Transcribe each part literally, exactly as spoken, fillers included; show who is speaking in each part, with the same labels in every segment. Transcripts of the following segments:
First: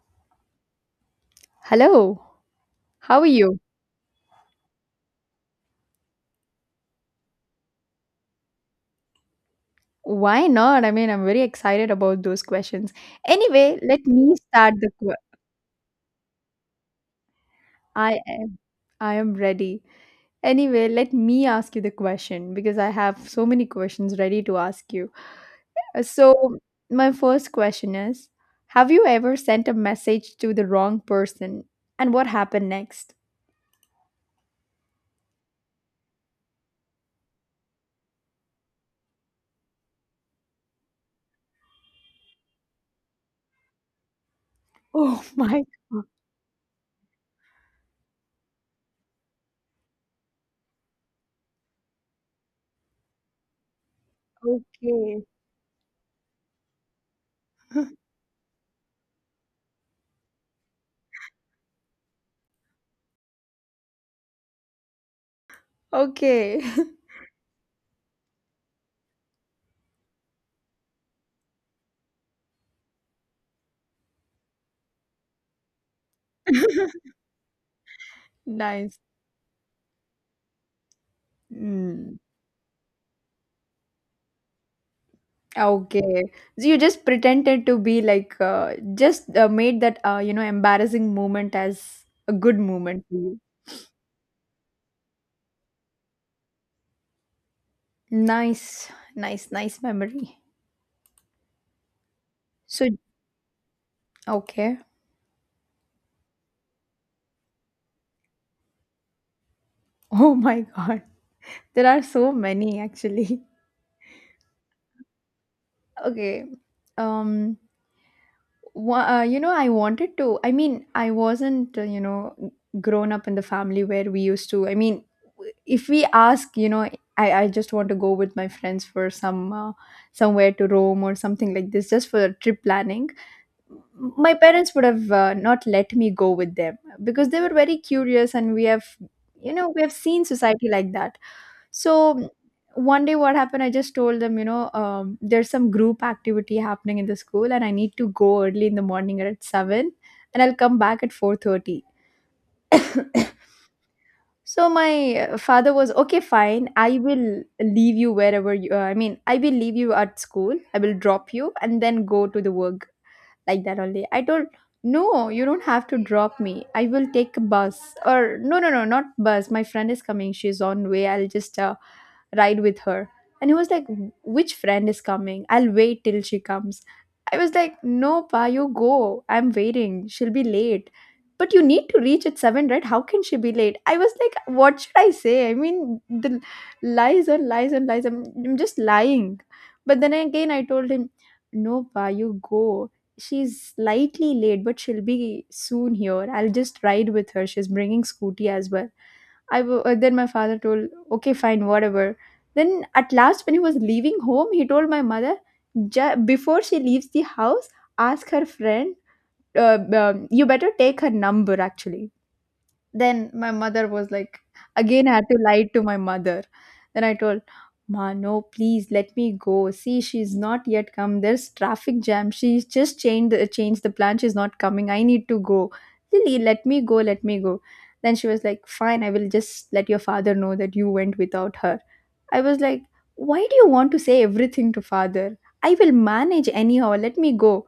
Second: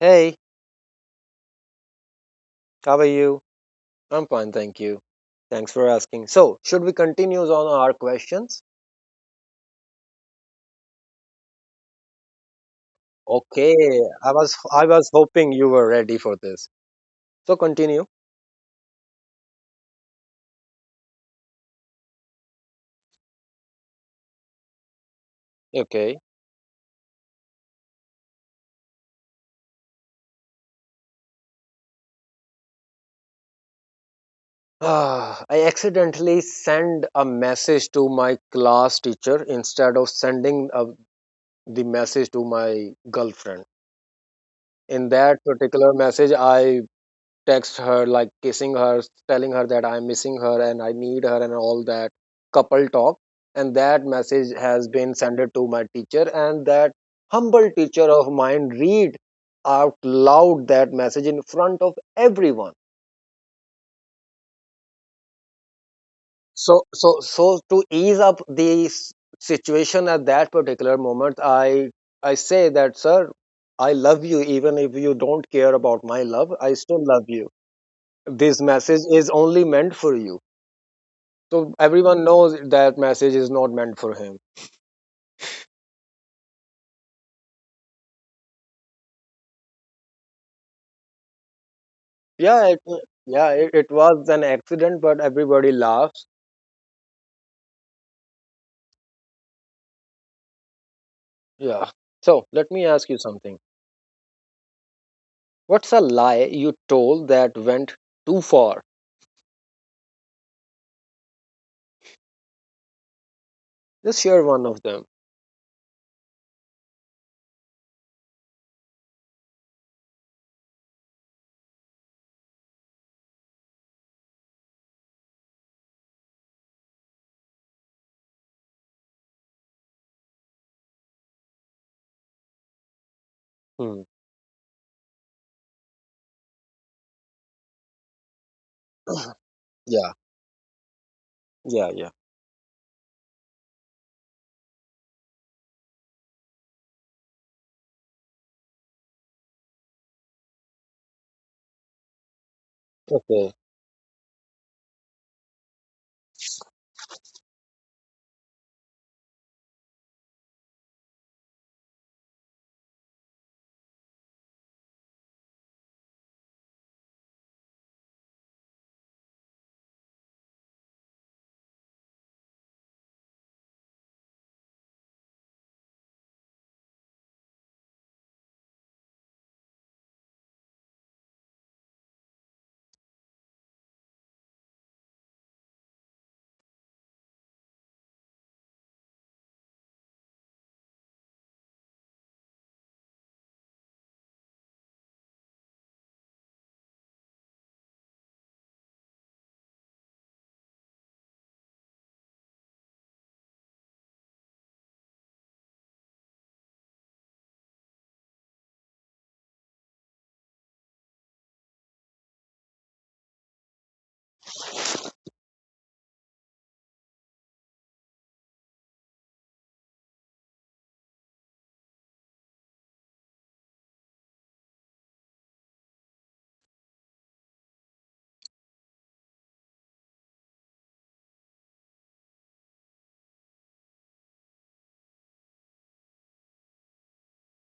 Speaker 1: Hey,
Speaker 2: Hello,
Speaker 1: how are
Speaker 2: how are
Speaker 1: you?
Speaker 2: you?
Speaker 1: I'm fine, thank you. Thanks for asking. So, should we continue on our questions?
Speaker 2: Why not? I mean, I'm very excited about those questions.
Speaker 1: Okay,
Speaker 2: Anyway, let
Speaker 1: I
Speaker 2: me
Speaker 1: was
Speaker 2: start
Speaker 1: I
Speaker 2: the
Speaker 1: was
Speaker 2: que-
Speaker 1: hoping you were ready for this. So continue.
Speaker 2: I am I am ready. Anyway, let me ask you the question because I have so many questions ready to ask you. Uh,
Speaker 1: Okay.
Speaker 2: So, my first question is, have you ever sent a message to the wrong person and what happened next?
Speaker 1: Ah, I accidentally sent a message to my class teacher instead of sending uh, the message to my girlfriend. In
Speaker 2: Oh
Speaker 1: that
Speaker 2: my,
Speaker 1: particular message, I text her, like kissing her, telling her that I'm missing her and I need her and all that couple talk. And that message has been
Speaker 2: okay.
Speaker 1: sent to my teacher, and that humble teacher of mine read out loud that message in front of everyone.
Speaker 2: Okay.
Speaker 1: So, so, so to ease up the s- situation at that particular moment, I I say that, sir, I love you even if you don't care about my love. I still love you. This
Speaker 2: Nice.
Speaker 1: message is only meant for you. So
Speaker 2: Mm.
Speaker 1: everyone knows that message is not meant for him.
Speaker 2: Okay. So you just pretended to be like, uh, just uh, made that, uh, you know, embarrassing moment as a good
Speaker 1: Yeah, it,
Speaker 2: moment for you.
Speaker 1: yeah, it, it was an accident, but everybody laughs.
Speaker 2: Nice, nice, nice memory.
Speaker 1: Yeah. So let me
Speaker 2: So,
Speaker 1: ask you something.
Speaker 2: okay.
Speaker 1: What's a lie you told that went too far?
Speaker 2: Oh my God. There are so many actually.
Speaker 1: Just share one of them.
Speaker 2: Okay. Um, Wha- uh, you know, I wanted to. I mean, I wasn't, uh, you know, grown up in the family where we used to. I mean, if we ask, you know, I, I just want to go with my friends for some uh, somewhere to Rome or something like this, just for trip planning.
Speaker 1: Hmm.
Speaker 2: My parents would have uh, not let me go with them because they were very curious, and we have, you know, we have
Speaker 1: Yeah.
Speaker 2: seen society like that.
Speaker 1: Yeah. Yeah.
Speaker 2: So one day, what happened? I just told them, you know, um, there's some group activity happening in the school, and I need to go early in the morning at seven, and I'll come back at four thirty.
Speaker 1: Okay.
Speaker 2: So my uh, father was okay, fine. I will leave you wherever you. Uh, I mean, I will leave you at school. I will drop you and then go to the work like that only. I told, no, you don't have to drop me. I will take a bus. Or, no, no, no, not bus. My friend is coming. She's on way. I'll just uh, ride with her. And he was like, which friend is coming? I'll wait till she comes. I was like, no, pa, you go. I'm waiting. She'll be late. But you need to reach at seven, right? How can she be late? I was like, what should I say? I mean, the lies and lies and lies. I'm, I'm just lying. But then again, I told him, no, pa, you go. She's slightly late, but she'll be soon here. I'll just ride with her. She's bringing scooty as well. I w- uh, then my father told, okay, fine, whatever. Then at last, when he was leaving home, he told my mother, "Ju- before she leaves the house, ask her friend. Uh, um, you better take her number actually." Then my mother was like, again I had to lie to my mother. Then I told, ma, no, please let me go. See, she's not yet come. There's traffic jam. She's just changed the changed the plan. She's not coming. I need to go. Lily, let me go, let me go. Then she was like, fine, I will just let your father know that you went without her. I was like, why do you want to say everything to father? I will manage anyhow. Let me go.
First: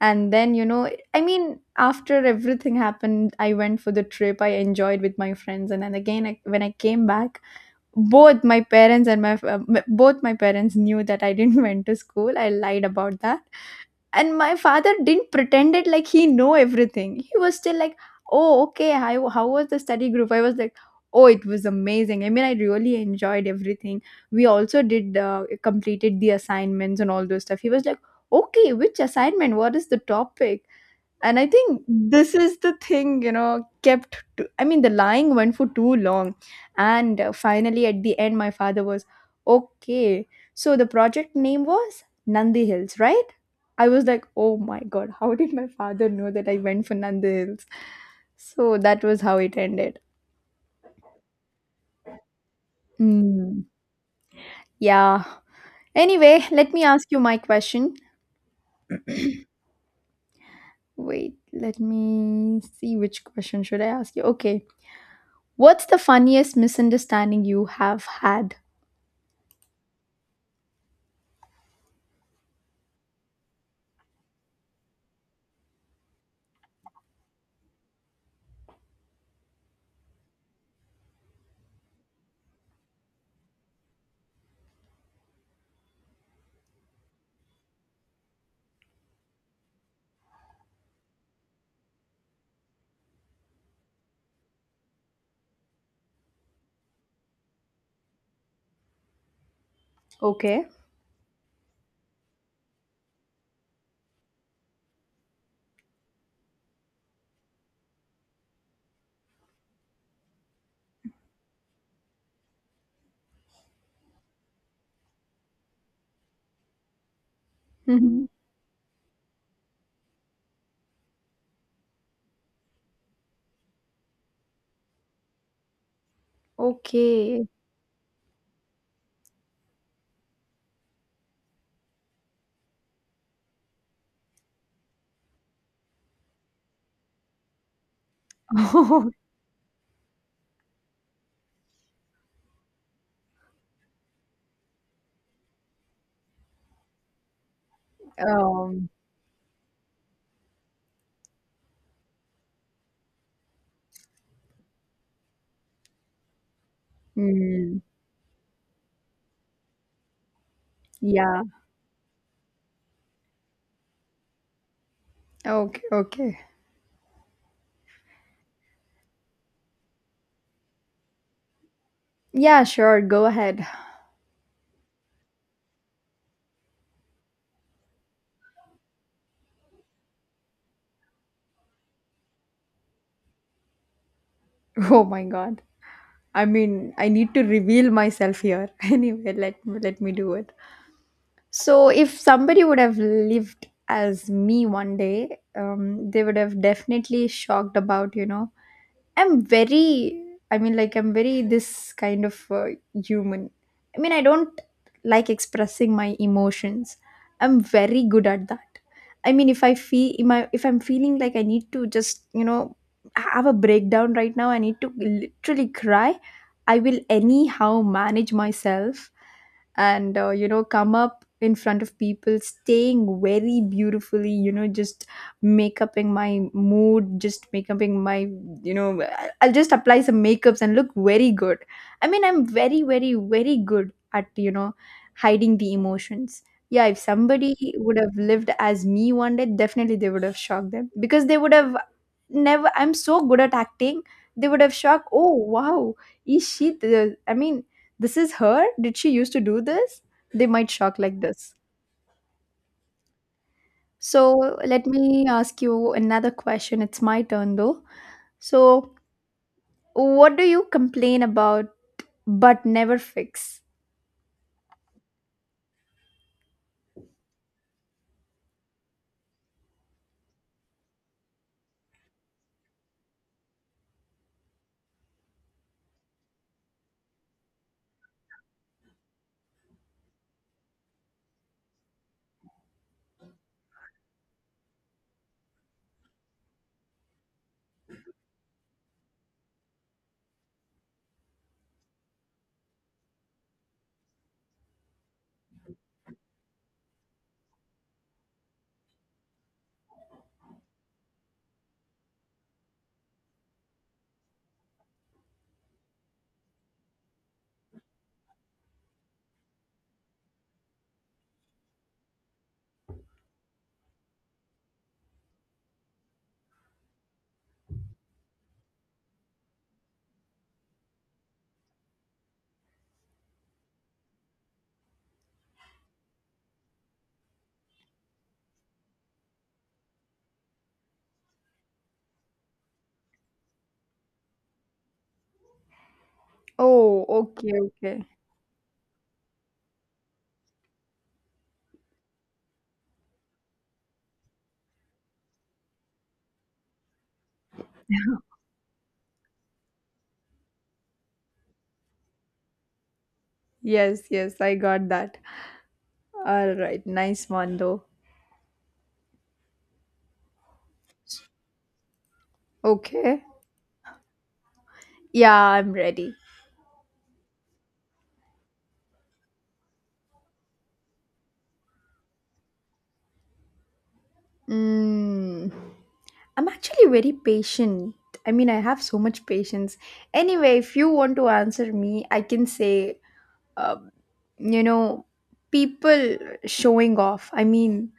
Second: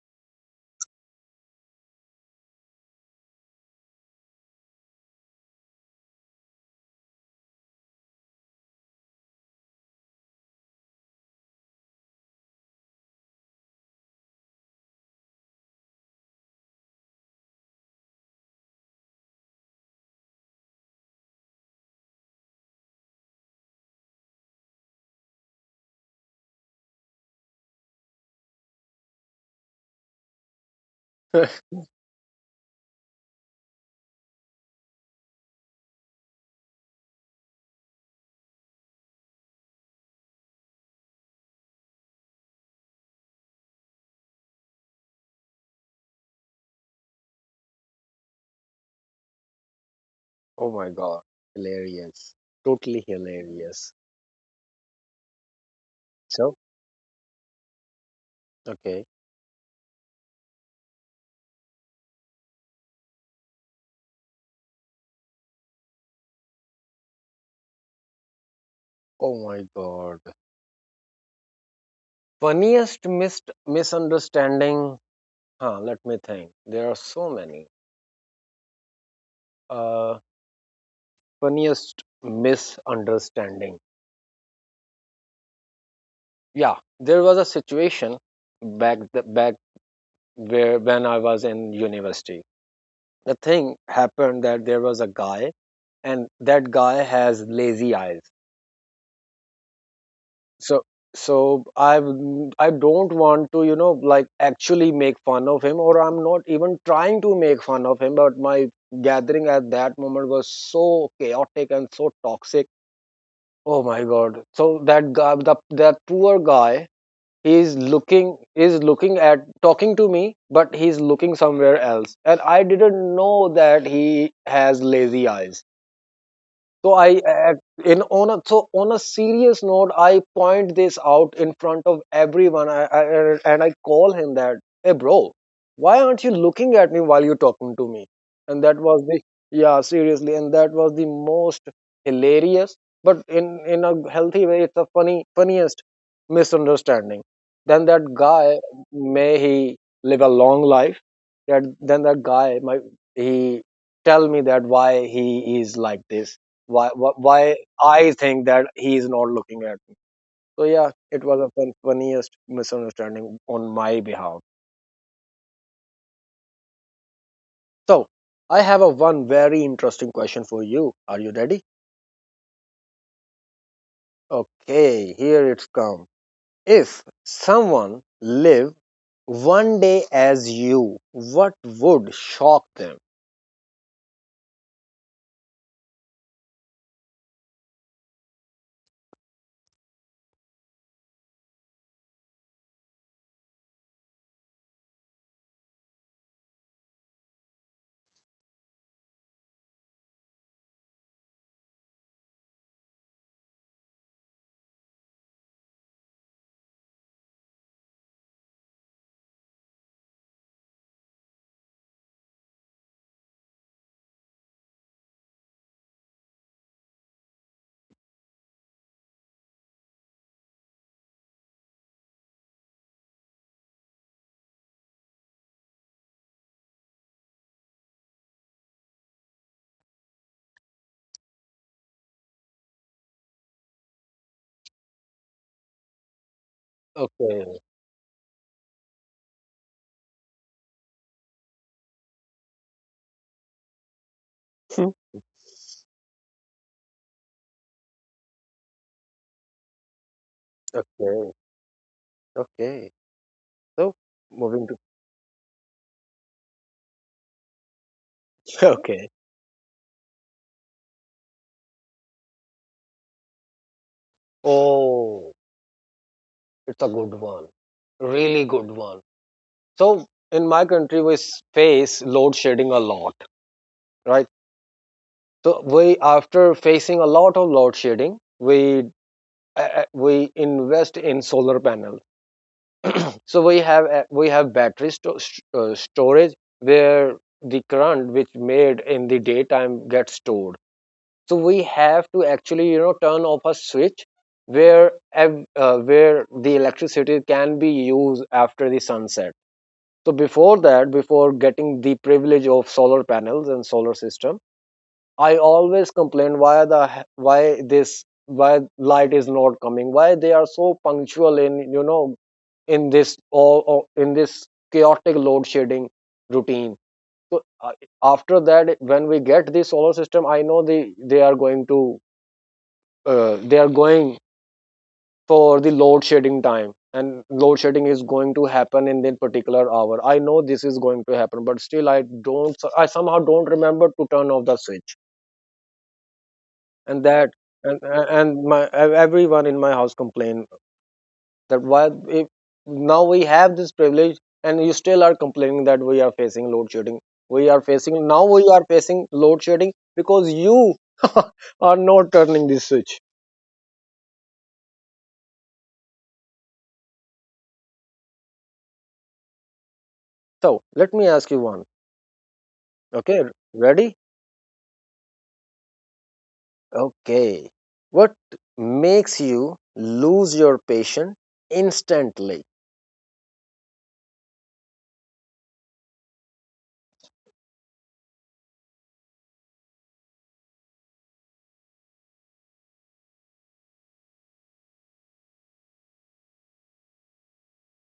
Speaker 2: And then you know I mean, after everything happened, I went for the trip. I enjoyed with my friends. And then again, I, when I came back, both my parents and my f- uh, m- both my parents knew that I didn't went to school. I lied about that. And my father didn't pretend it like he know everything. He was still like, oh, okay, how, how was the study group. I was like, oh, it was amazing. I mean, I really enjoyed everything. We also did uh, completed the assignments and all those stuff. He was like, okay, which assignment, what is the topic. And I think this is the thing you know, kept to, I mean, the lying went for too long. And uh, finally, at the end, my father was okay. So the project name was Nandi Hills, right? I was like, oh my God, how did my father know that I went for Nandi Hills? So that was how it ended.
Speaker 1: Oh my God. Hilarious. Totally
Speaker 2: Mm,
Speaker 1: hilarious.
Speaker 2: yeah. Anyway,
Speaker 1: So
Speaker 2: let me ask you my question.
Speaker 1: okay.
Speaker 2: Wait, let me see which question should I ask you. Okay. What's the funniest misunderstanding you have had?
Speaker 1: Oh my God. Funniest missed misunderstanding. Huh, let me think. There are so many. Uh funniest misunderstanding. Yeah, there was a situation back the, back where when I was in university. The thing happened that there was a guy, and that guy has lazy eyes.
Speaker 2: Okay.
Speaker 1: So so I I w- I don't want to you know like actually make fun of him, or I'm not even trying to make fun of him. But my gathering at that moment was so chaotic and so toxic. Oh my God! So that guy, the that poor guy, he's
Speaker 2: Mhm.
Speaker 1: looking is looking at talking to me, but he's looking somewhere else, and I didn't know that he has lazy eyes. So I,
Speaker 2: Okay.
Speaker 1: uh, in on a so on a serious note, I point this out in front of everyone, I, I, and I call him that, hey bro, why aren't you looking at me while you're talking to me? And that was the yeah seriously, and that was the most hilarious, but in in a healthy way, it's a funny funniest misunderstanding. Then that guy,
Speaker 2: Um.
Speaker 1: may he live a long life. That then that guy, my he tell me that why he is like this, why why, why
Speaker 2: Mm,
Speaker 1: I think that he is not looking at me. So yeah, it was
Speaker 2: yeah.
Speaker 1: a fun, funniest misunderstanding on my behalf.
Speaker 2: Okay. Okay.
Speaker 1: So I have a one very interesting question for you. Are you ready?
Speaker 2: Yeah. Sure. Go ahead.
Speaker 1: Okay, here it's come. If someone live one day as you, what would shock them?
Speaker 2: Oh my God. I mean, I need to reveal myself here. Anyway, let let me do it. So, if somebody would have lived as me one day, um, they would have definitely shocked about. you know I'm very, I mean, like, I'm very this kind of uh, human. I mean, I don't like expressing my emotions. I'm very good at that. I mean, if I feel, if, I, if I'm feeling like I need to just, you know, have a breakdown right now, I need to literally cry. I will anyhow manage myself. And uh, you know come up in front of people staying very beautifully, you know just make upping my mood, just make upping my, you know I- I'll just apply some makeups and look very good. I mean, I'm very, very, very good at you know hiding the emotions. Yeah, if somebody
Speaker 1: Okay.
Speaker 2: would have lived as me one day, definitely they would have shocked them, because they would have never. I'm so good at acting. They would have
Speaker 1: Hmm.
Speaker 2: shocked. Oh, wow. is she the I mean, this is her? Did she used to do this? They might shock like
Speaker 1: Okay.
Speaker 2: this.
Speaker 1: Okay. So
Speaker 2: So
Speaker 1: moving to
Speaker 2: let me ask you another question. It's my turn though. So,
Speaker 1: okay.
Speaker 2: what do you complain about but never fix?
Speaker 1: Oh, it's a good one. Really good one. So in my country, we face load shedding a lot, right? So we, after facing a lot of load shedding, we uh, uh, we invest in solar panel. So we have uh, we have battery sto- uh, storage where the current which made in the daytime gets stored. So we have to actually you know turn off a switch where uh, where the electricity can be used after the sunset. So before that, before getting the privilege of solar panels and solar system, I always complained why the why this why light is not coming, why they are so punctual in you know in this all all- in this chaotic load shedding routine. So uh, after that, when we get the solar system, I know the they are going to uh, they are going for the load shedding time, and load shedding is going to happen in that particular hour. I know this is going to happen, but still i don't i somehow don't remember to turn off the switch. and
Speaker 2: Oh,
Speaker 1: that
Speaker 2: okay,
Speaker 1: and
Speaker 2: okay.
Speaker 1: and my everyone in my house complained that why, if now we have this privilege and you still are complaining that we are facing load shedding we are facing now we are facing load shedding because you are not turning this switch.
Speaker 2: Yes, yes, I got that. All right, nice one though.
Speaker 1: So let me ask you one.
Speaker 2: Okay.
Speaker 1: Okay, ready?
Speaker 2: Yeah, I'm ready.
Speaker 1: Okay. What makes you lose your patience instantly?
Speaker 2: Mm, I'm actually very patient. I mean, I have so much patience. Anyway, if you want to answer me, I can say, uh, you know people showing off. I mean,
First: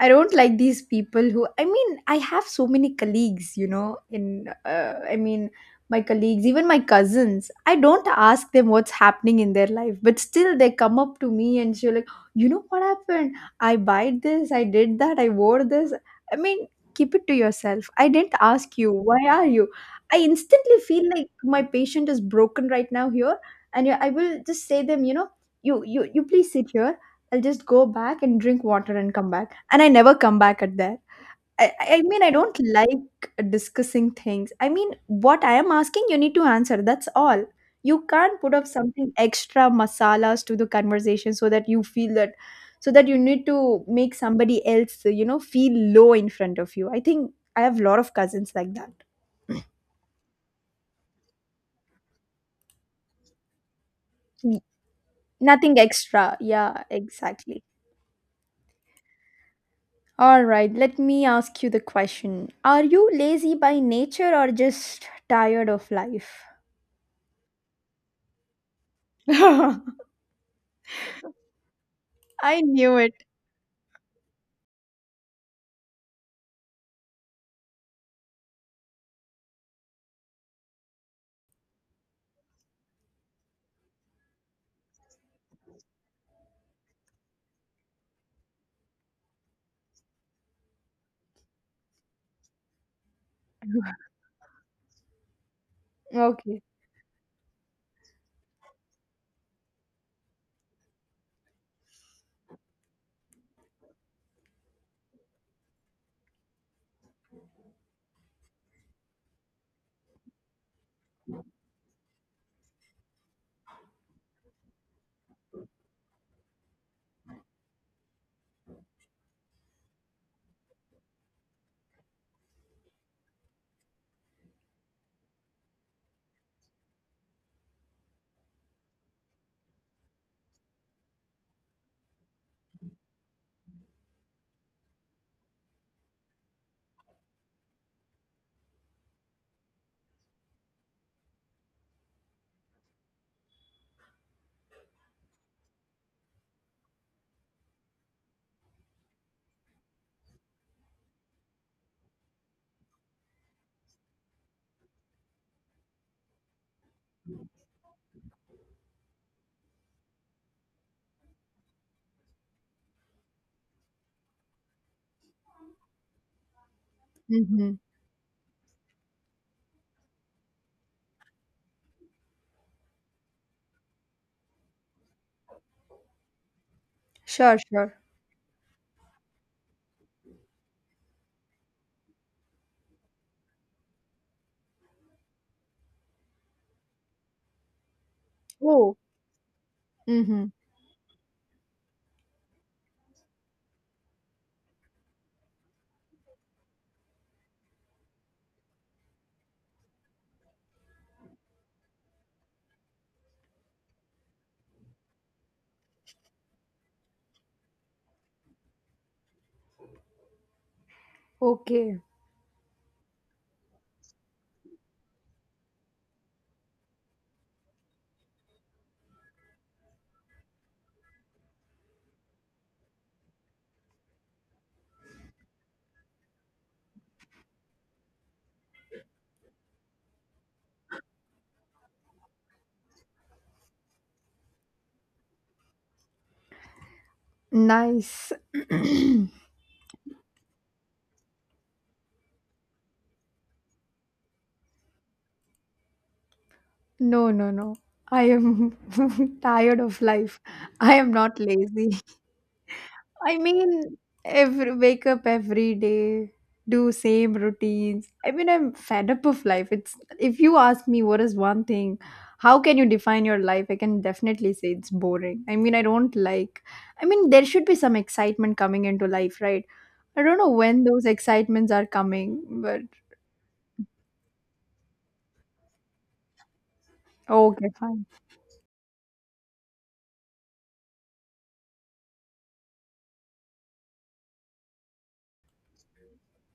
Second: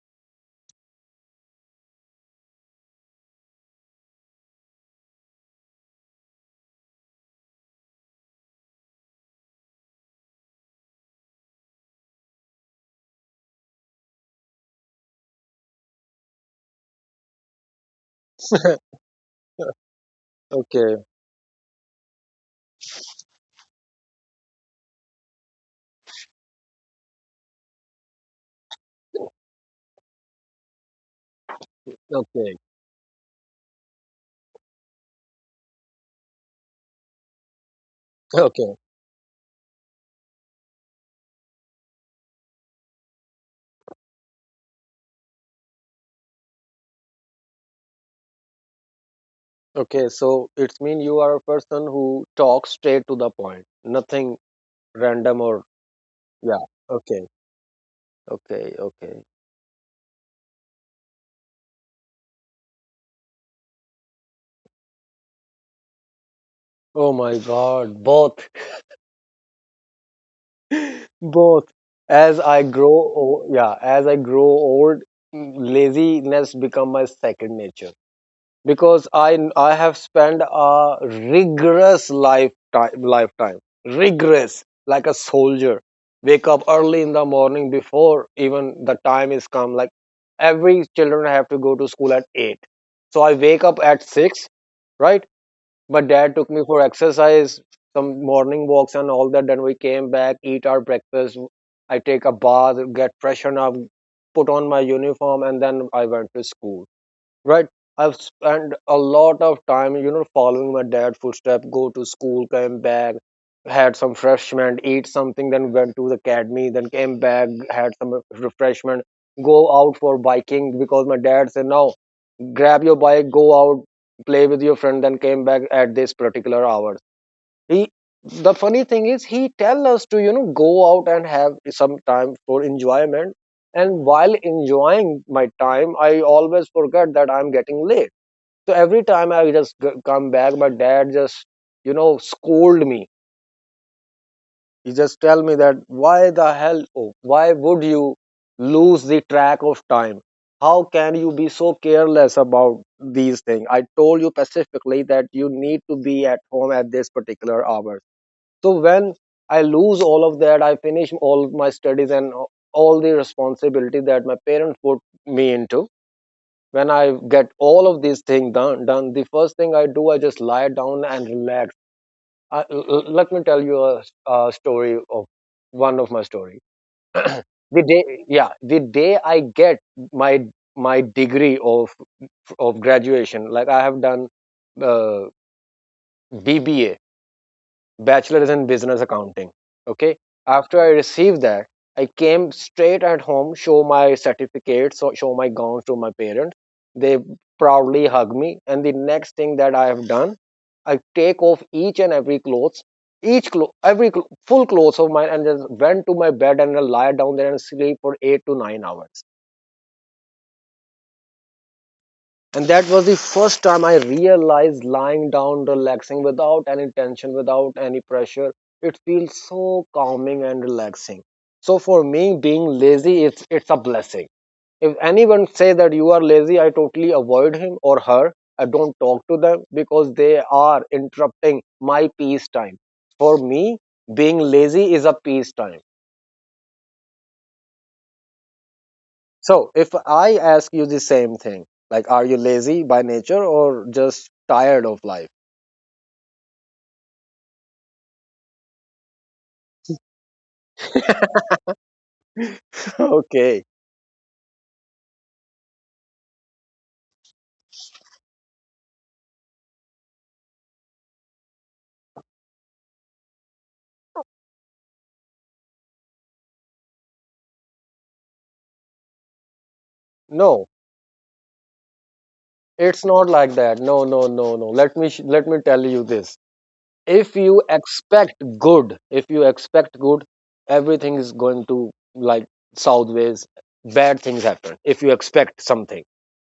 Speaker 2: I don't like these people who, I mean, I have so many colleagues, you know in uh, I mean, my colleagues, even my cousins, I don't ask them what's happening in their life, but still they come up to me and she's like, you know what happened, I buy this, I did that, I wore this. I mean, keep it to yourself. I didn't ask you. Why are you? I instantly
Speaker 1: Okay,
Speaker 2: feel like my patient is broken right now here. And yeah, I will just say them, you know you you you, please sit here. I'll just go back and drink water and come back. And I never come back at there. I, I mean, I
Speaker 1: okay,
Speaker 2: don't like discussing things. I mean, what I am asking, you need to answer. That's all. You can't put up
Speaker 1: okay,
Speaker 2: something extra masalas to the conversation so that you feel that, so that you need to make somebody else, you know, feel low in front of you. I think I have a lot of cousins like that.
Speaker 1: okay. So it's mean you are a person who talks straight to the point, nothing
Speaker 2: N-
Speaker 1: random or
Speaker 2: Nothing extra.
Speaker 1: yeah.
Speaker 2: Yeah,
Speaker 1: Okay,
Speaker 2: exactly.
Speaker 1: okay, okay.
Speaker 2: All right, let me ask you the question. Are you lazy by nature or just tired of life?
Speaker 1: Oh my God, both, both. As
Speaker 2: I
Speaker 1: I grow,
Speaker 2: knew it.
Speaker 1: o- yeah, as I grow old, laziness become my second nature, because I I have spent a rigorous lifetime lifetime rigorous like a soldier. Wake up early in the morning before even the time is come. Like every children have to go to school at eight, so I wake up at six, right? But dad took
Speaker 2: Okay.
Speaker 1: me for exercise, some morning walks and all that. Then we came back, eat our breakfast. I take a bath, get freshened up, put on my uniform, and then I went to school. Right. I've spent a lot of time, you know, following my dad footstep, go to school, came back, had some refreshment, eat something, then went to the academy, then came back, had some refreshment, go out for biking because my dad said, now grab your bike, go out, play with your friend, then came back at this particular hour. He, the funny thing is, he tell us to, you know, go out and have some time for enjoyment. And while enjoying my time, I always forget that I'm getting late, so every time I just g- come back, my dad just, you know, scold me. He just tell me that why the hell, oh, why would you lose the track of time? How can you be so careless about these things? I told you specifically that you need to be at home at this particular hour. So when I lose all of that, I finish all my studies and all the responsibility that my parents put me into. When I get
Speaker 2: Hmm.
Speaker 1: all of these things done done, the first thing I do, I just lie down and relax. I, l- l- let me tell you a, a story of one of my story.
Speaker 2: Sure,
Speaker 1: the
Speaker 2: sure.
Speaker 1: day yeah the day I get my my degree of of graduation. Like I have done uh, B B A bachelor's in
Speaker 2: Oh,
Speaker 1: business accounting. Okay.
Speaker 2: hmm,
Speaker 1: After I received that, I came straight at home, show my certificates, so- show my gowns to my parents. They proudly hug me. And the next thing that I have done, I take off each and every clothes, each clo- every cl- full clothes of mine, and just went to my bed and I lie down there and sleep for eight to nine hours.
Speaker 2: okay.
Speaker 1: And that was the first time I realized lying down, relaxing without any tension, without any pressure. It feels so calming and relaxing. So for me, being lazy is it's a blessing. If anyone say that you are lazy, I totally avoid him or her. I don't talk to them because they are interrupting my peace time. For me, being lazy is a peace time.
Speaker 2: Nice.
Speaker 1: So if I ask you the same thing, like are you lazy by nature or just tired of life?
Speaker 2: No, no, no. I am tired of life. I am not lazy. I
Speaker 1: Okay.
Speaker 2: mean, every wake up every day, do same routines. I mean, I'm fed up of life. It's if you ask me what is one thing, how can you define your life? I can definitely say it's boring. I mean, I don't like. I mean, there should be some excitement coming into life, right? I don't know
Speaker 1: No,
Speaker 2: when those excitements are coming, but
Speaker 1: it's not like that. No, no, no, no. Let me sh- let me tell you this. If you
Speaker 2: okay, fine.
Speaker 1: expect good, if you expect good, everything is going to like southways. Bad things happen if you expect something.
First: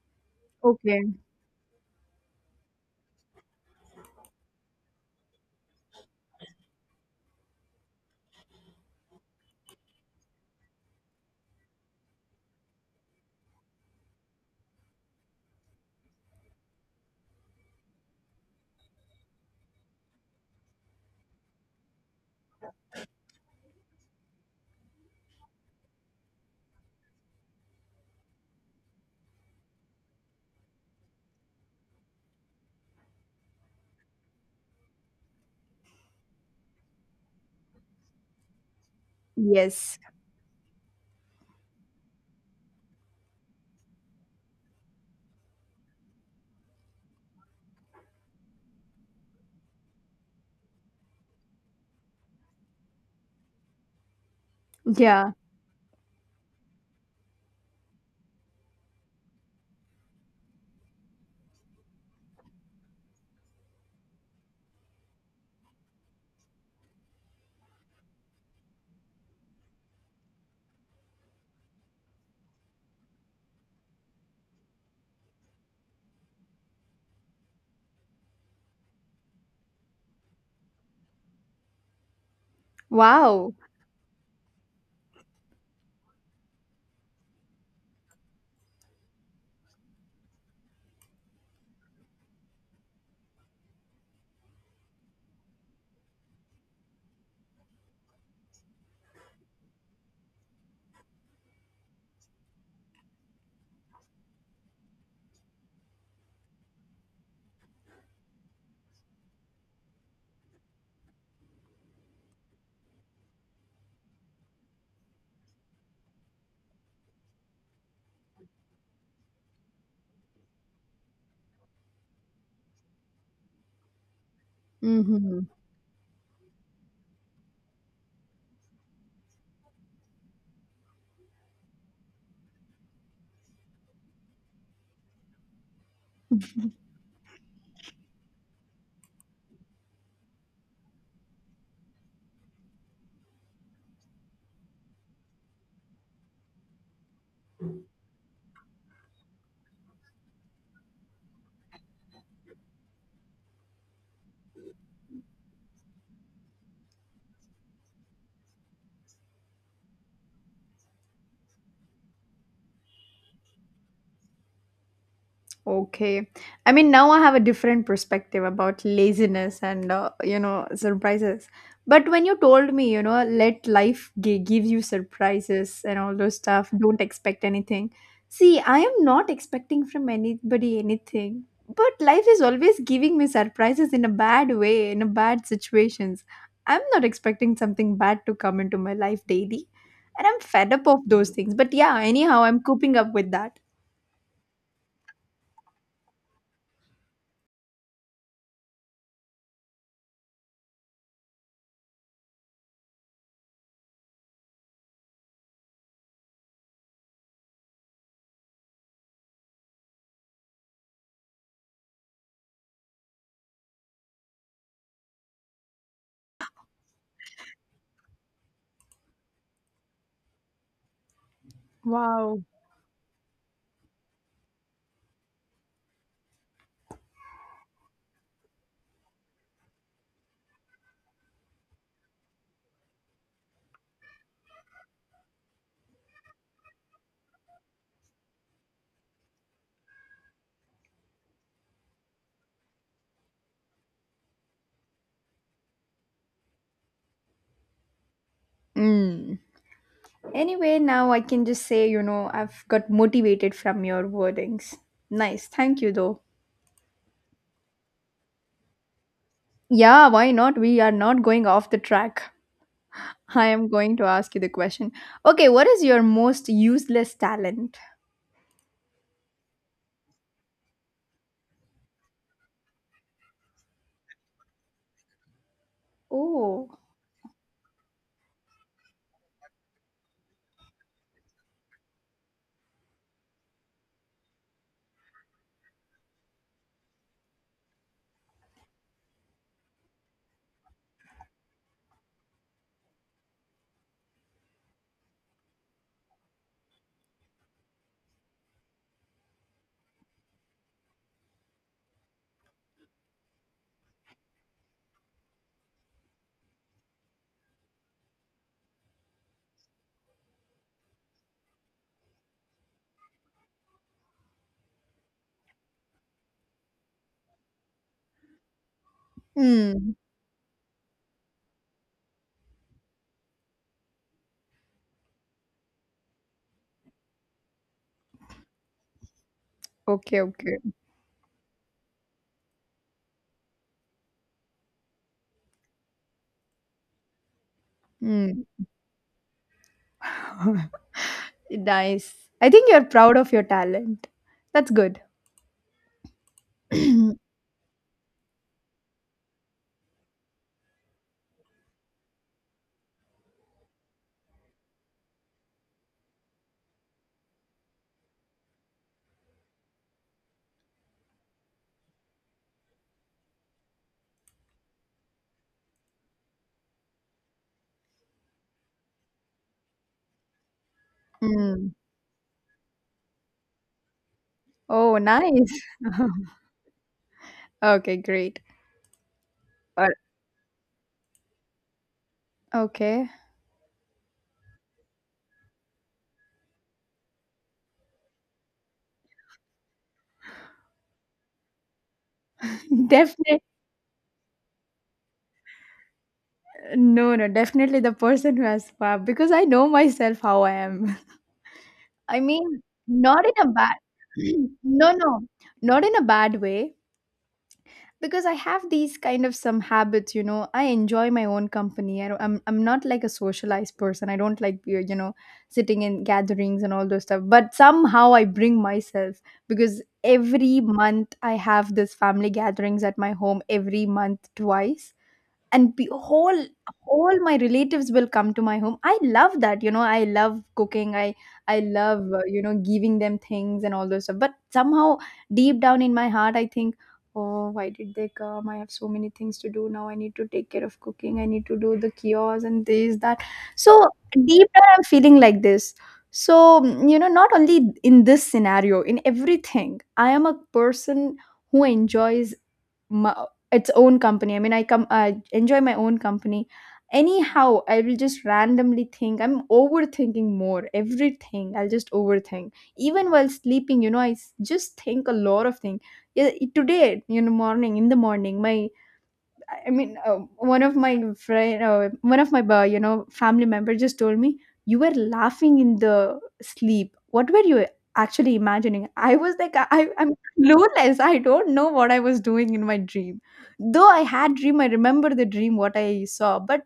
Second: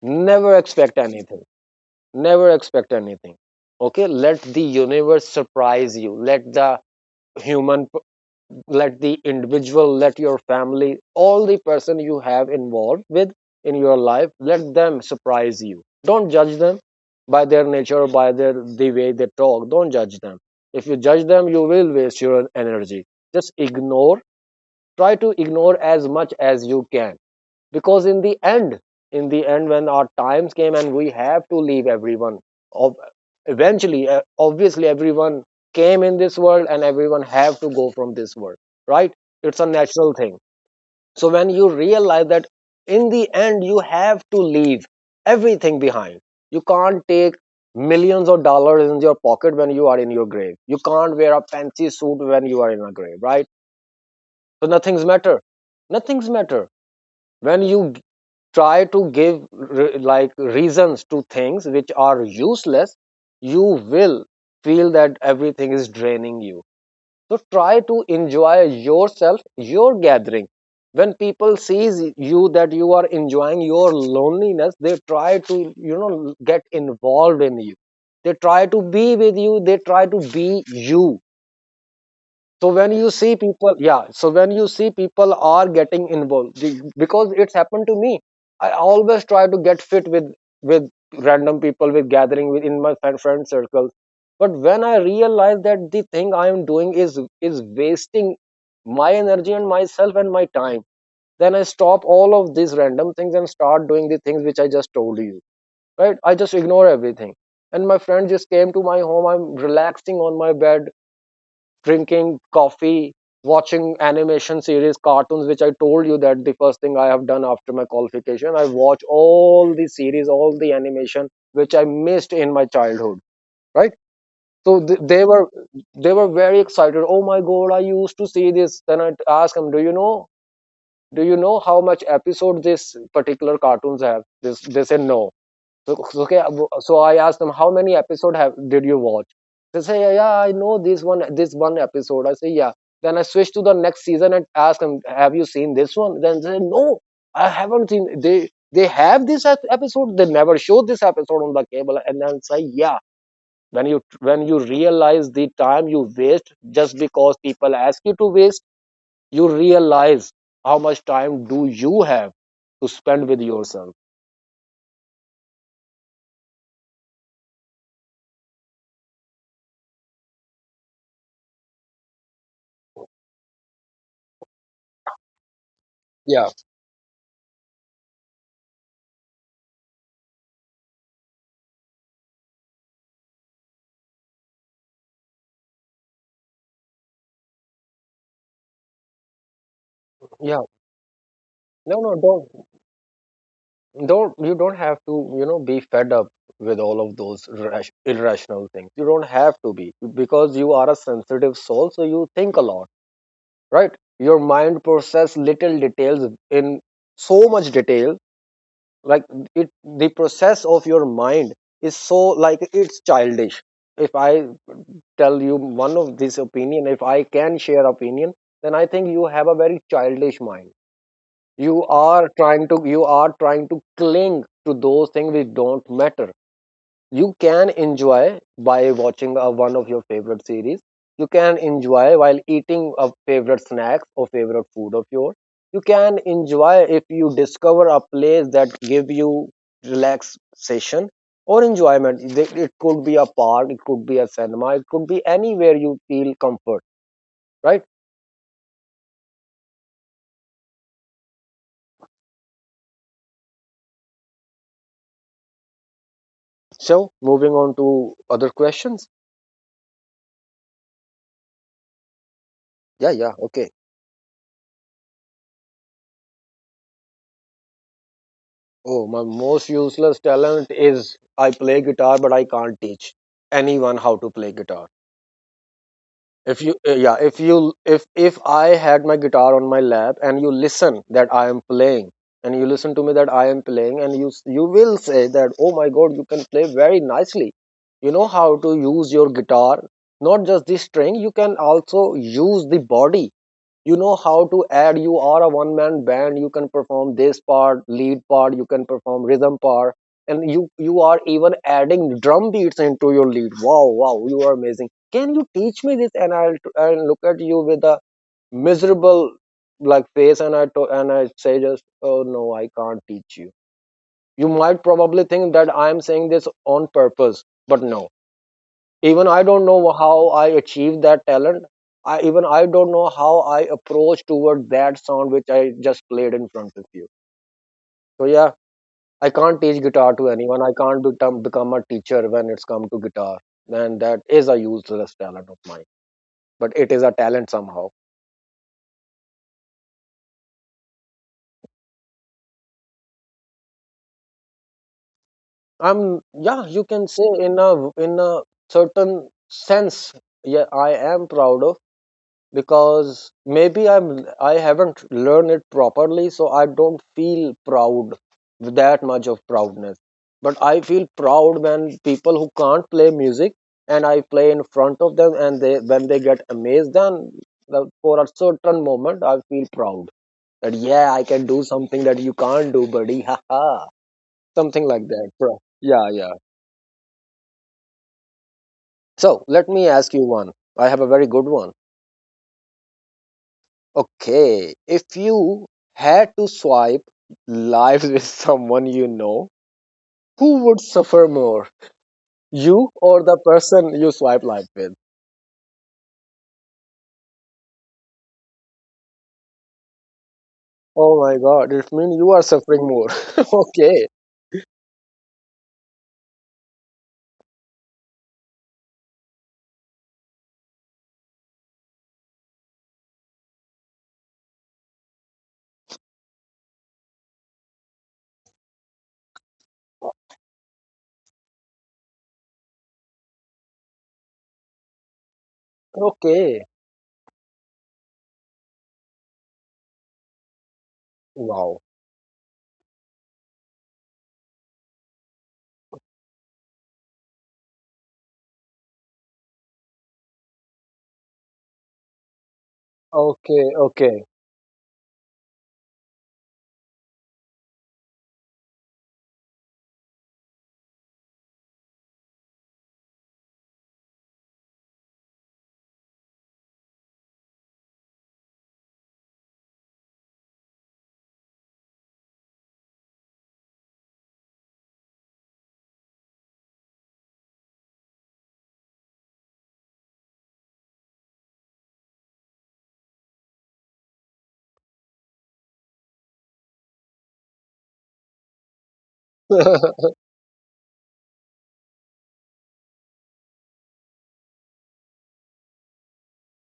Speaker 1: Never expect
Speaker 2: Okay.
Speaker 1: anything. Never expect anything. Okay, let the universe surprise you. Let the human, let the individual, let your family, all the person you have involved with in your life, let them surprise you. Don't judge them by their nature or by their the way they talk. Don't judge them. If you judge them, you will waste your energy. Just ignore. Try to ignore as much as you can, because in the end, in the end, when our times came and we have to leave everyone, ob- eventually, uh, obviously everyone came in this world and everyone have to go from this world, right? It's a
Speaker 2: Yes.
Speaker 1: natural thing. So when you realize that in the end you have to leave everything behind, you can't take millions of dollars in your pocket when you are in your grave. You can't wear a fancy suit when you are in a grave, right? So nothing's
Speaker 2: Yeah.
Speaker 1: matter. Nothing's matter. When you try to give re- like reasons to things which are useless, you will feel that everything is draining you. So try to enjoy yourself, your gathering. When people sees you that you are enjoying your loneliness, they try to you know, get involved in you. They try to be with you. They try to be you. so when you see
Speaker 2: Wow.
Speaker 1: people yeah so when you see people are getting involved, be- because it's happened to me, I always try to get fit with with random people, with gathering within my friend, friend circles. But when I realize that the thing I am doing is is wasting My energy and myself and my time. Then I stop all of these random things and start doing the things which I just told you. Right, I just ignore everything. And my friend just came to my home, I'm relaxing on my bed, drinking coffee, watching animation series, cartoons, which I told you that the first thing I have done after my qualification, I watch all the series, all the animation which I missed in my childhood, right? So th- they
Speaker 2: Mm-hmm.
Speaker 1: were they were very excited. Oh my god, I used to see this. Then I asked them, "Do you know? Do you know how much episode this particular cartoons have?" This they say no. So, so- okay, uh, so I asked them, how many episode have did you watch? They say, yeah, yeah, I know this one, this one episode. I say, yeah. Then I switch to the next season and ask them, have you seen this one? Then they say, no, I haven't seen. They they have this ep- episode. They never showed this episode on the cable. And then say, yeah. When you when you realize the time you waste just because people ask you to waste, you realize how much time do you have to spend with yourself.
Speaker 2: Okay. I mean, now I have a different perspective about laziness and, uh, you know, surprises. But when you told me, you know, let life gi- give you surprises and all those
Speaker 1: Yeah,
Speaker 2: stuff, don't expect anything. See, I am not expecting from anybody anything. But life is always giving me surprises in a bad way, in a bad situations. I'm not expecting something bad to come into my life daily. And I'm
Speaker 1: yeah.
Speaker 2: fed up of those things. But
Speaker 1: No,
Speaker 2: yeah,
Speaker 1: no,
Speaker 2: anyhow,
Speaker 1: don't
Speaker 2: I'm coping up with that.
Speaker 1: don't you don't have to you know be fed up with all of those rash, irrational things. You don't have to be because you are a sensitive soul, so you think a lot, right? Your mind process little details in so much detail. Like it the process of your mind is so, like, it's childish. If I tell you one of this opinion, if I can share opinion, then I think you have a very childish mind. You are trying to you are trying to cling to those things which don't matter. You can enjoy by watching uh, one of your favorite series. You can enjoy while eating a favorite snacks or favorite food of yours. You can enjoy if you discover a place that give you relaxation or enjoyment. It it could be a park, it could be a cinema, it could be anywhere you feel comfort, right?
Speaker 2: Mm. Anyway, now I can just say, you know, I've got motivated from your wordings. Nice. Thank you, though.
Speaker 1: So moving on to other questions.
Speaker 2: Yeah, why not? We are not going off the track.
Speaker 1: Yeah, yeah,
Speaker 2: I am
Speaker 1: okay.
Speaker 2: going to ask you the question. Okay, what is your most useless talent?
Speaker 1: Oh, my most useless talent is I play guitar, but I can't teach anyone how to play guitar. If
Speaker 2: Oh.
Speaker 1: you, uh, yeah, if you, if if I had my guitar on my lap and you listen that I am playing, and you listen to me that I am playing, and you s- you will say that, oh my God, you can play very nicely. You know how to use your guitar, not just the string. You can also use the body. You know how to add, you are a one man band. You can perform this part, lead part, you can perform rhythm part. And you you are even adding drum beats into your lead. Wow, wow, you are amazing. Can you teach me this? And i'll, I'll look at you with a miserable like face, and i to, and I say, just, oh no, I can't teach you. You might probably think that I am saying this on purpose, but no, even I don't know
Speaker 2: Hmm.
Speaker 1: how I achieved that talent. i even I don't know how I approach toward that sound which I just played in front of you. So yeah, I can't teach guitar
Speaker 2: Okay,
Speaker 1: to
Speaker 2: okay.
Speaker 1: anyone. I can't become, become a teacher when it's come to guitar. And that is a useless talent of mine, but it is a talent somehow.
Speaker 2: Hmm. Nice. I think you're proud of your talent. That's good.
Speaker 1: I'm Yeah, you can say in a in a certain sense, yeah I am proud of. Because maybe I'm I haven't learned it properly, so I don't feel proud with that much of proudness. But I feel proud when people who can't play music and I play in front of them, and they when they get amazed, then the- for a certain moment I feel proud that yeah, I can do
Speaker 2: Hmm.
Speaker 1: something that you can't do, buddy. Ha ha, something
Speaker 2: Oh,
Speaker 1: like that, bro.
Speaker 2: nice.
Speaker 1: Yeah, yeah.
Speaker 2: Okay, great.
Speaker 1: So let me
Speaker 2: Or-
Speaker 1: ask you one. I have a very good one.
Speaker 2: Okay.
Speaker 1: Okay, if you had to swipe lives with someone you know, who would suffer more? You or the
Speaker 2: Definitely.
Speaker 1: person you swipe life with?
Speaker 2: No, no, definitely the person who has power because I know myself how I am.
Speaker 1: Oh my god, it means
Speaker 2: I
Speaker 1: you are
Speaker 2: mean,
Speaker 1: suffering more.
Speaker 2: not in a bad
Speaker 1: Okay,
Speaker 2: no, no, not in a bad way, because I have these kind of some habits, you know. I enjoy my own company. I don't, I'm I'm not like a socialized person. I don't like you you know sitting in gatherings and all those stuff. But somehow I bring myself because every month I have this family gatherings at my home every month twice and be, whole
Speaker 1: okay.
Speaker 2: all my relatives will come to my home. I love that, you know, I love cooking i i
Speaker 1: Wow.
Speaker 2: love uh, you know, giving them things and all those stuff. But somehow deep down in my heart I think, oh, why did they come? I have so many things to do now. I need to take care of cooking, I need to do the kiosks and this that.
Speaker 1: Okay,
Speaker 2: So
Speaker 1: okay.
Speaker 2: deep down I'm feeling like this. So mm, you know, not only in this scenario, in everything I am a person who enjoys mu its own company. I mean, I come I enjoy my own company. Anyhow, I will just randomly think. I'm overthinking more. Everything I'll just overthink. Even while sleeping, you know, I s- just think a lot of things. Yeah. Today, you know, morning in the morning, my I mean, uh, one of my friend, uh, one of my uh, you know, family member just told me you were laughing in the sleep. What were you actually imagining? I was like, I, I'm clueless. I don't know what I was doing in my dream. Though I had dream, I remember the dream what I saw, but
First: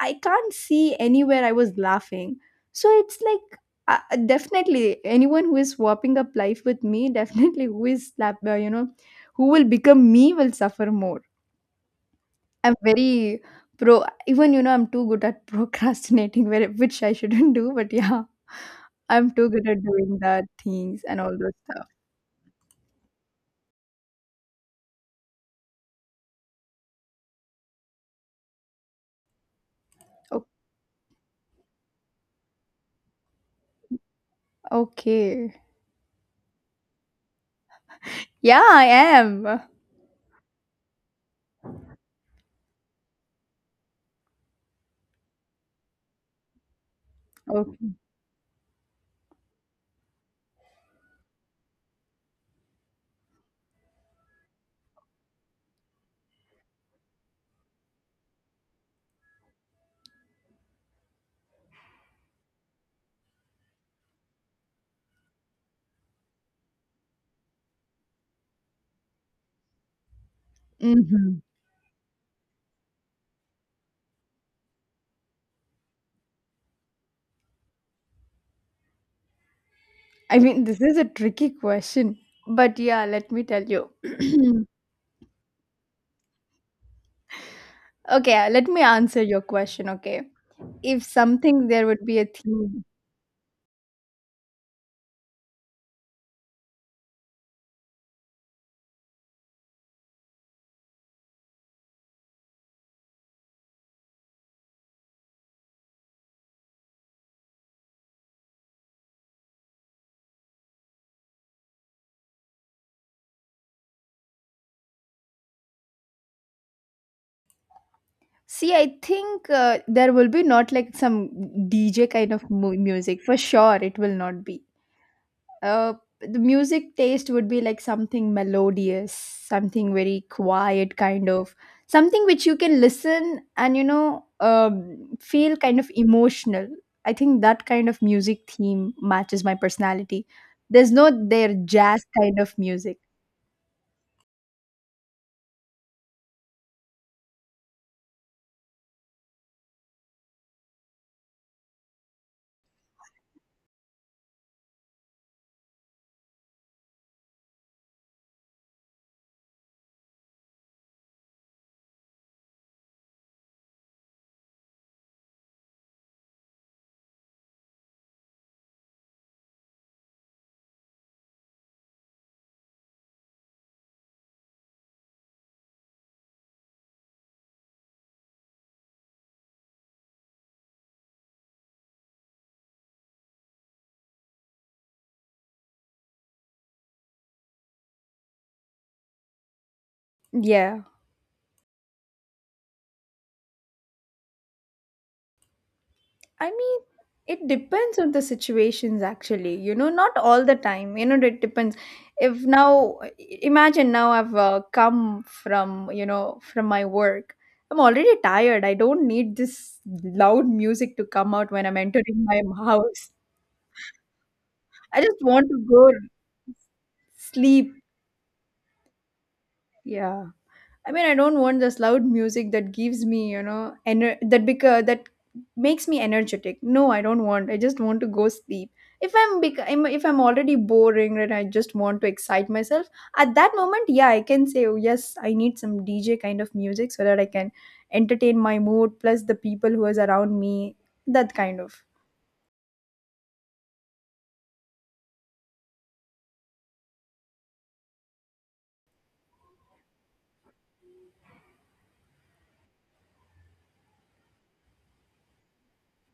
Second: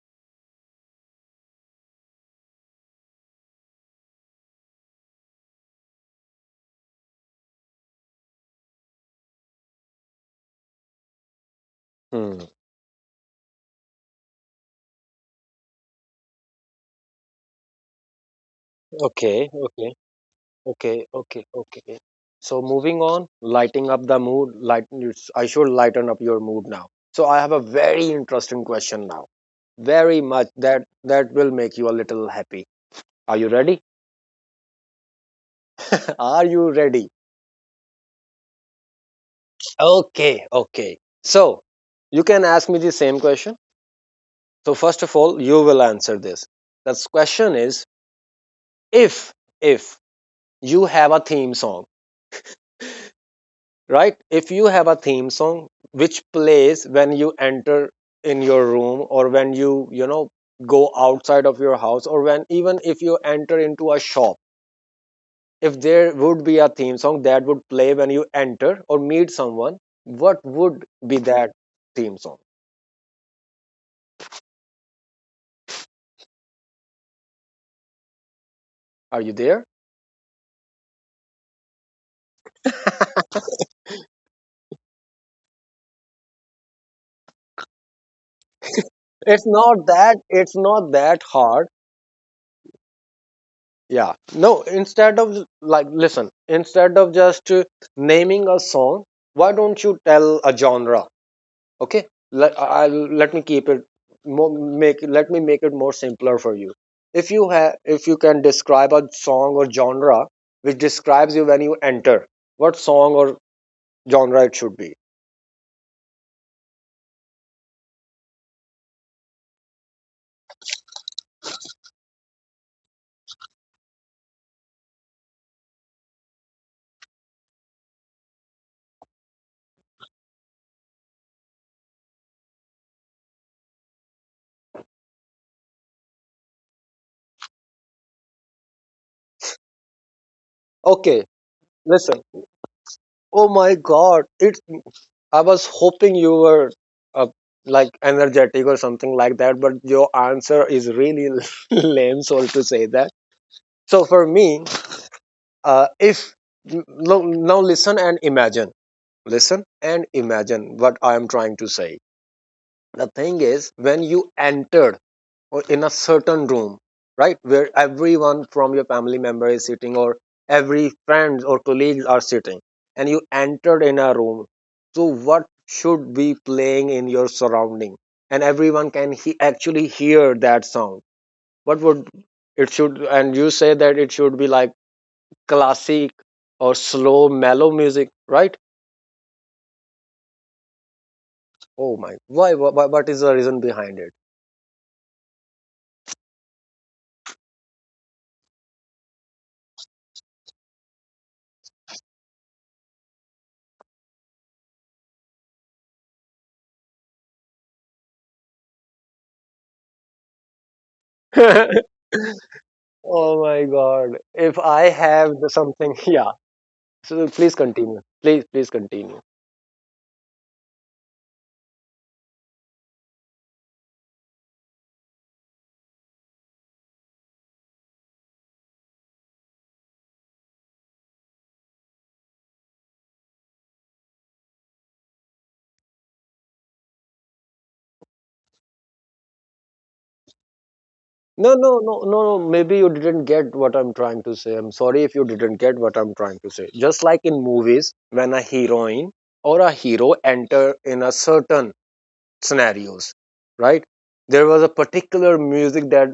Speaker 2: I can't see anywhere I was laughing. So it's like. Uh, uh, definitely anyone who is swapping up life with me definitely who is slap uh, you know, who will become me will suffer more.
Speaker 1: Hmm.
Speaker 2: I'm very pro. Even you know, I'm too good at procrastinating, where which I shouldn't do. But yeah, I'm
Speaker 1: Okay,
Speaker 2: too good at
Speaker 1: okay,
Speaker 2: doing that
Speaker 1: okay,
Speaker 2: things and all
Speaker 1: okay,
Speaker 2: those stuff.
Speaker 1: okay. So moving on, lighting up the mood. Light, I should lighten up your mood now. So I have a very interesting question now. Very
Speaker 2: O-
Speaker 1: much that that will make you a little happy. Are you ready?
Speaker 2: Okay.
Speaker 1: Are you ready?
Speaker 2: Yeah, I am.
Speaker 1: Okay, okay. So you can ask me the same question. So first of all you will answer this. The question is,
Speaker 2: Okay.
Speaker 1: if if you have a theme song, right? If you have a theme song which plays when you enter in your room, or when you you know, go outside of your house, or when even if you enter into a shop, if there would be a theme song that would play when you enter or meet someone, what would be
Speaker 2: Hmm.
Speaker 1: that theme song? Are you there?
Speaker 2: I mean, this is a tricky question, but yeah, let me tell you. Okay, let me answer your
Speaker 1: It's not
Speaker 2: question.
Speaker 1: that
Speaker 2: Okay,
Speaker 1: it's not
Speaker 2: if
Speaker 1: that
Speaker 2: something
Speaker 1: hard.
Speaker 2: there would be a theme.
Speaker 1: Yeah. No, instead of like listen, instead of just uh, naming a song, why don't you tell a genre? Okay? Let I I'll- let me keep it more, make let me make it more simpler for you. If you have, if you can describe a song or genre which describes you when you enter, what song or genre it should be.
Speaker 2: See, I think uh, there will be not like some D J kind of mu- music for sure. It will not be uh, the music taste would be like something melodious, something very quiet, kind of something which you can listen and you know um, feel kind of emotional. I think that kind of music theme matches my personality. There's no
Speaker 1: Okay,
Speaker 2: their jazz
Speaker 1: listen.
Speaker 2: kind of music.
Speaker 1: Oh my God! It. I was hoping you were uh, like energetic or something like that, but your answer is really lame. Sorry to say that. So for me, uh, if no, now listen and imagine, listen and imagine what I am trying to say. The thing is, when you entered or in a certain room, right, where everyone from your family member is sitting, or every friends or colleagues are sitting, and you entered in a room, so what should be playing in your surrounding and everyone can he- actually hear that sound? What would it should? And you say that it should be like classic or slow mellow music, right?
Speaker 2: Yeah.
Speaker 1: Oh my, why, why what is the reason behind
Speaker 2: I mean, it depends on the situations actually. You know, not all the time. You know, it depends. If now, I- Imagine now I've uh, come from, you know, from my work. I'm already tired. I don't need this loud music to come out when I'm
Speaker 1: it?
Speaker 2: entering my house.
Speaker 1: Oh my God. If I
Speaker 2: I just
Speaker 1: have
Speaker 2: want
Speaker 1: the
Speaker 2: to go
Speaker 1: something, yeah. So please
Speaker 2: sleep.
Speaker 1: continue. Please, please continue.
Speaker 2: Yeah. I mean, I don't want this loud music that gives me, you know, ener- that because that makes me energetic. No, I don't want. I just want to go sleep. If I'm bec- I'm- if I'm already boring and I just want to excite myself at that moment, yeah, I can say, oh, yes, I need some D J kind of music so that I can entertain my mood plus the people who is around me. That
Speaker 1: No,
Speaker 2: kind
Speaker 1: no,
Speaker 2: of
Speaker 1: no, no, no. Maybe you didn't get what I'm trying to say. I'm sorry if you didn't get what I'm trying to say. Just like in movies, when a heroine or a hero enter in a certain scenarios, right? There was a particular music that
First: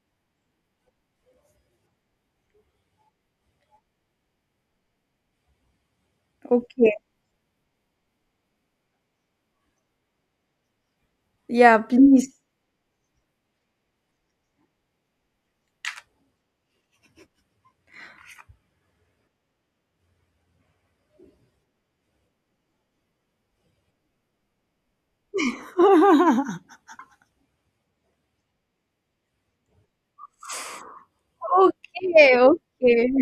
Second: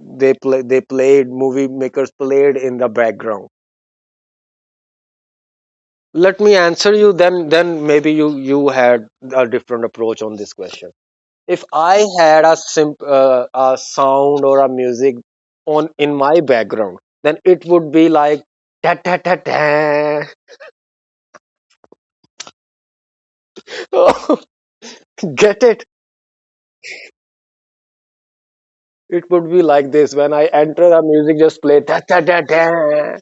Speaker 1: they play, they played, movie makers played in the background. Let me
Speaker 2: okay,
Speaker 1: answer you. Then, then maybe you you had a different approach on this question. If
Speaker 2: yeah,
Speaker 1: I
Speaker 2: please.
Speaker 1: had a simp uh, a sound or a music on in my background, then it would be like ta ta ta ta. Get it? It would be like this when I enter the music, just play ta ta
Speaker 2: Okay,
Speaker 1: ta
Speaker 2: okay,
Speaker 1: ta.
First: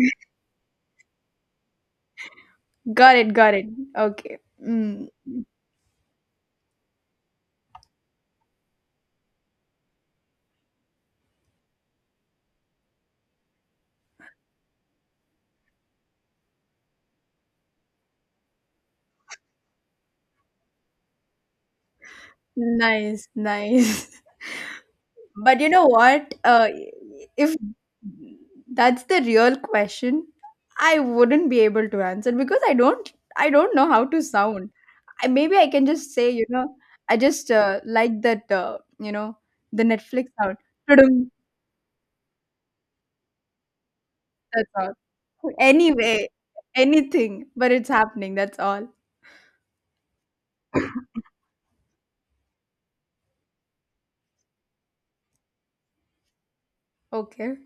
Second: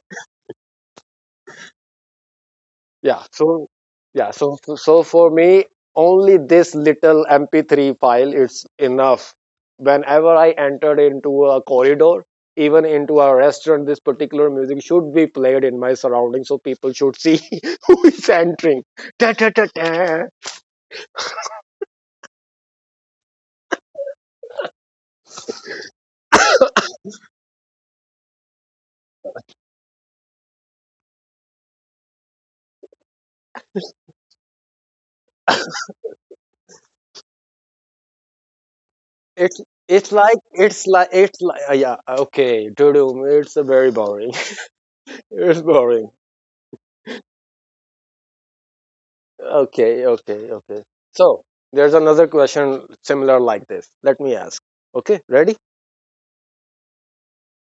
Speaker 2: got
Speaker 1: Yeah.
Speaker 2: it, got it.
Speaker 1: So yeah.
Speaker 2: Okay.
Speaker 1: So so
Speaker 2: Mm.
Speaker 1: for me, only this little M P three file is enough. Whenever I entered into a corridor, even into a restaurant, this particular music should be played in my surroundings, so people should see who is entering. Ta ta ta ta.
Speaker 2: Nice, nice. But you know what? Uh, if that's the real question, I wouldn't be able to answer because I don't, I don't know how to sound. I, maybe I can just say, you know, I just uh, like that, uh, you know,
Speaker 1: It's
Speaker 2: the
Speaker 1: it's
Speaker 2: Netflix
Speaker 1: like
Speaker 2: sound.
Speaker 1: it's like
Speaker 2: Tudum.
Speaker 1: it's like uh, yeah, okay, doo-doo, it's a very boring
Speaker 2: That's all.
Speaker 1: it's boring.
Speaker 2: Anyway, anything, but it's happening. That's all.
Speaker 1: Okay, okay, okay. So there's another question similar like this, let me ask. Okay, ready?
Speaker 2: Okay.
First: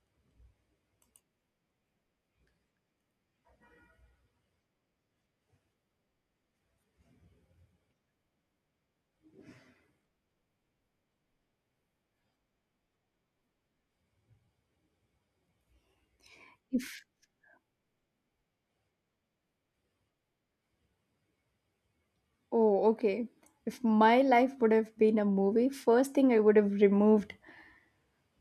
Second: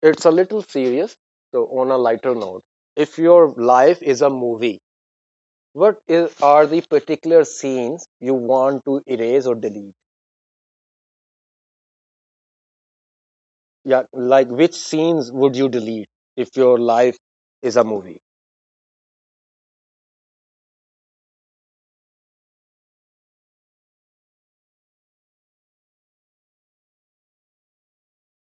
Speaker 1: It's a little serious, so on a lighter note, if your life is a movie, what is, are the particular scenes you want to erase or delete? Yeah, like which scenes would you delete if your
Speaker 2: If
Speaker 1: life is a movie?
Speaker 2: oh, okay. If my life would have been a movie, first thing I would have removed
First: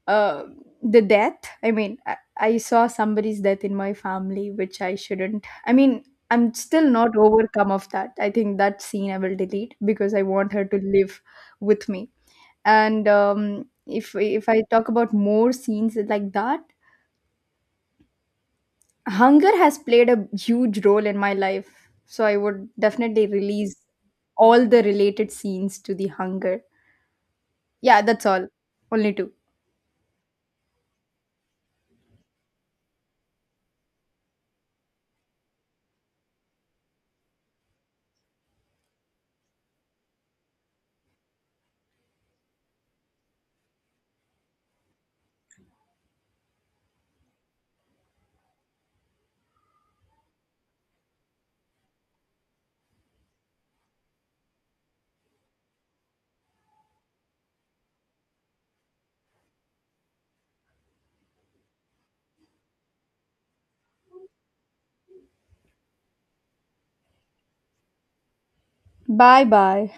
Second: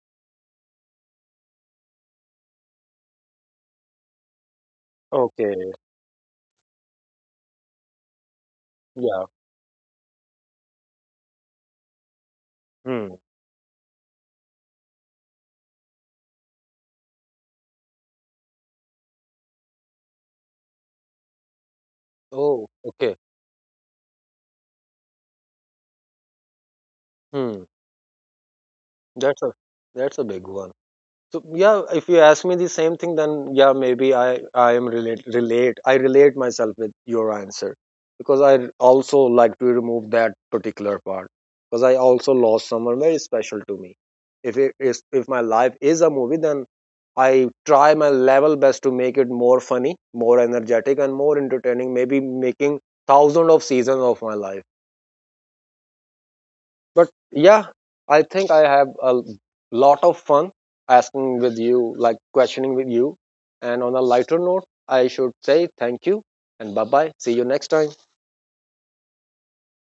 Speaker 2: uh, the death. I mean, I, I saw somebody's death in my family which I shouldn't.
Speaker 1: Okay,
Speaker 2: I mean, I'm still not overcome of that. I think that scene I
Speaker 1: yeah.
Speaker 2: will delete because I want her to live with me. And
Speaker 1: Hmm.
Speaker 2: um, if if I talk about more scenes like that, hunger has played a huge role in my life, so I would
Speaker 1: Oh, okay.
Speaker 2: definitely release all the related scenes to the hunger.
Speaker 1: Hmm.
Speaker 2: Yeah, that's all. Only two.
Speaker 1: That's a, that's a big one. So yeah, if you ask me the same thing, then yeah, maybe I I am relate relate I relate myself with your answer because I also like to remove that particular part, because I also lost someone very special to me. If it is, if my life is a movie, then I try my level best to make it more funny, more energetic, and more entertaining. Maybe making thousands of seasons of my life. But yeah, I think I have a lot of fun asking with you, like questioning with you. And on a lighter note, I should say thank you and bye bye. See you next time.
Speaker 2: Bye bye.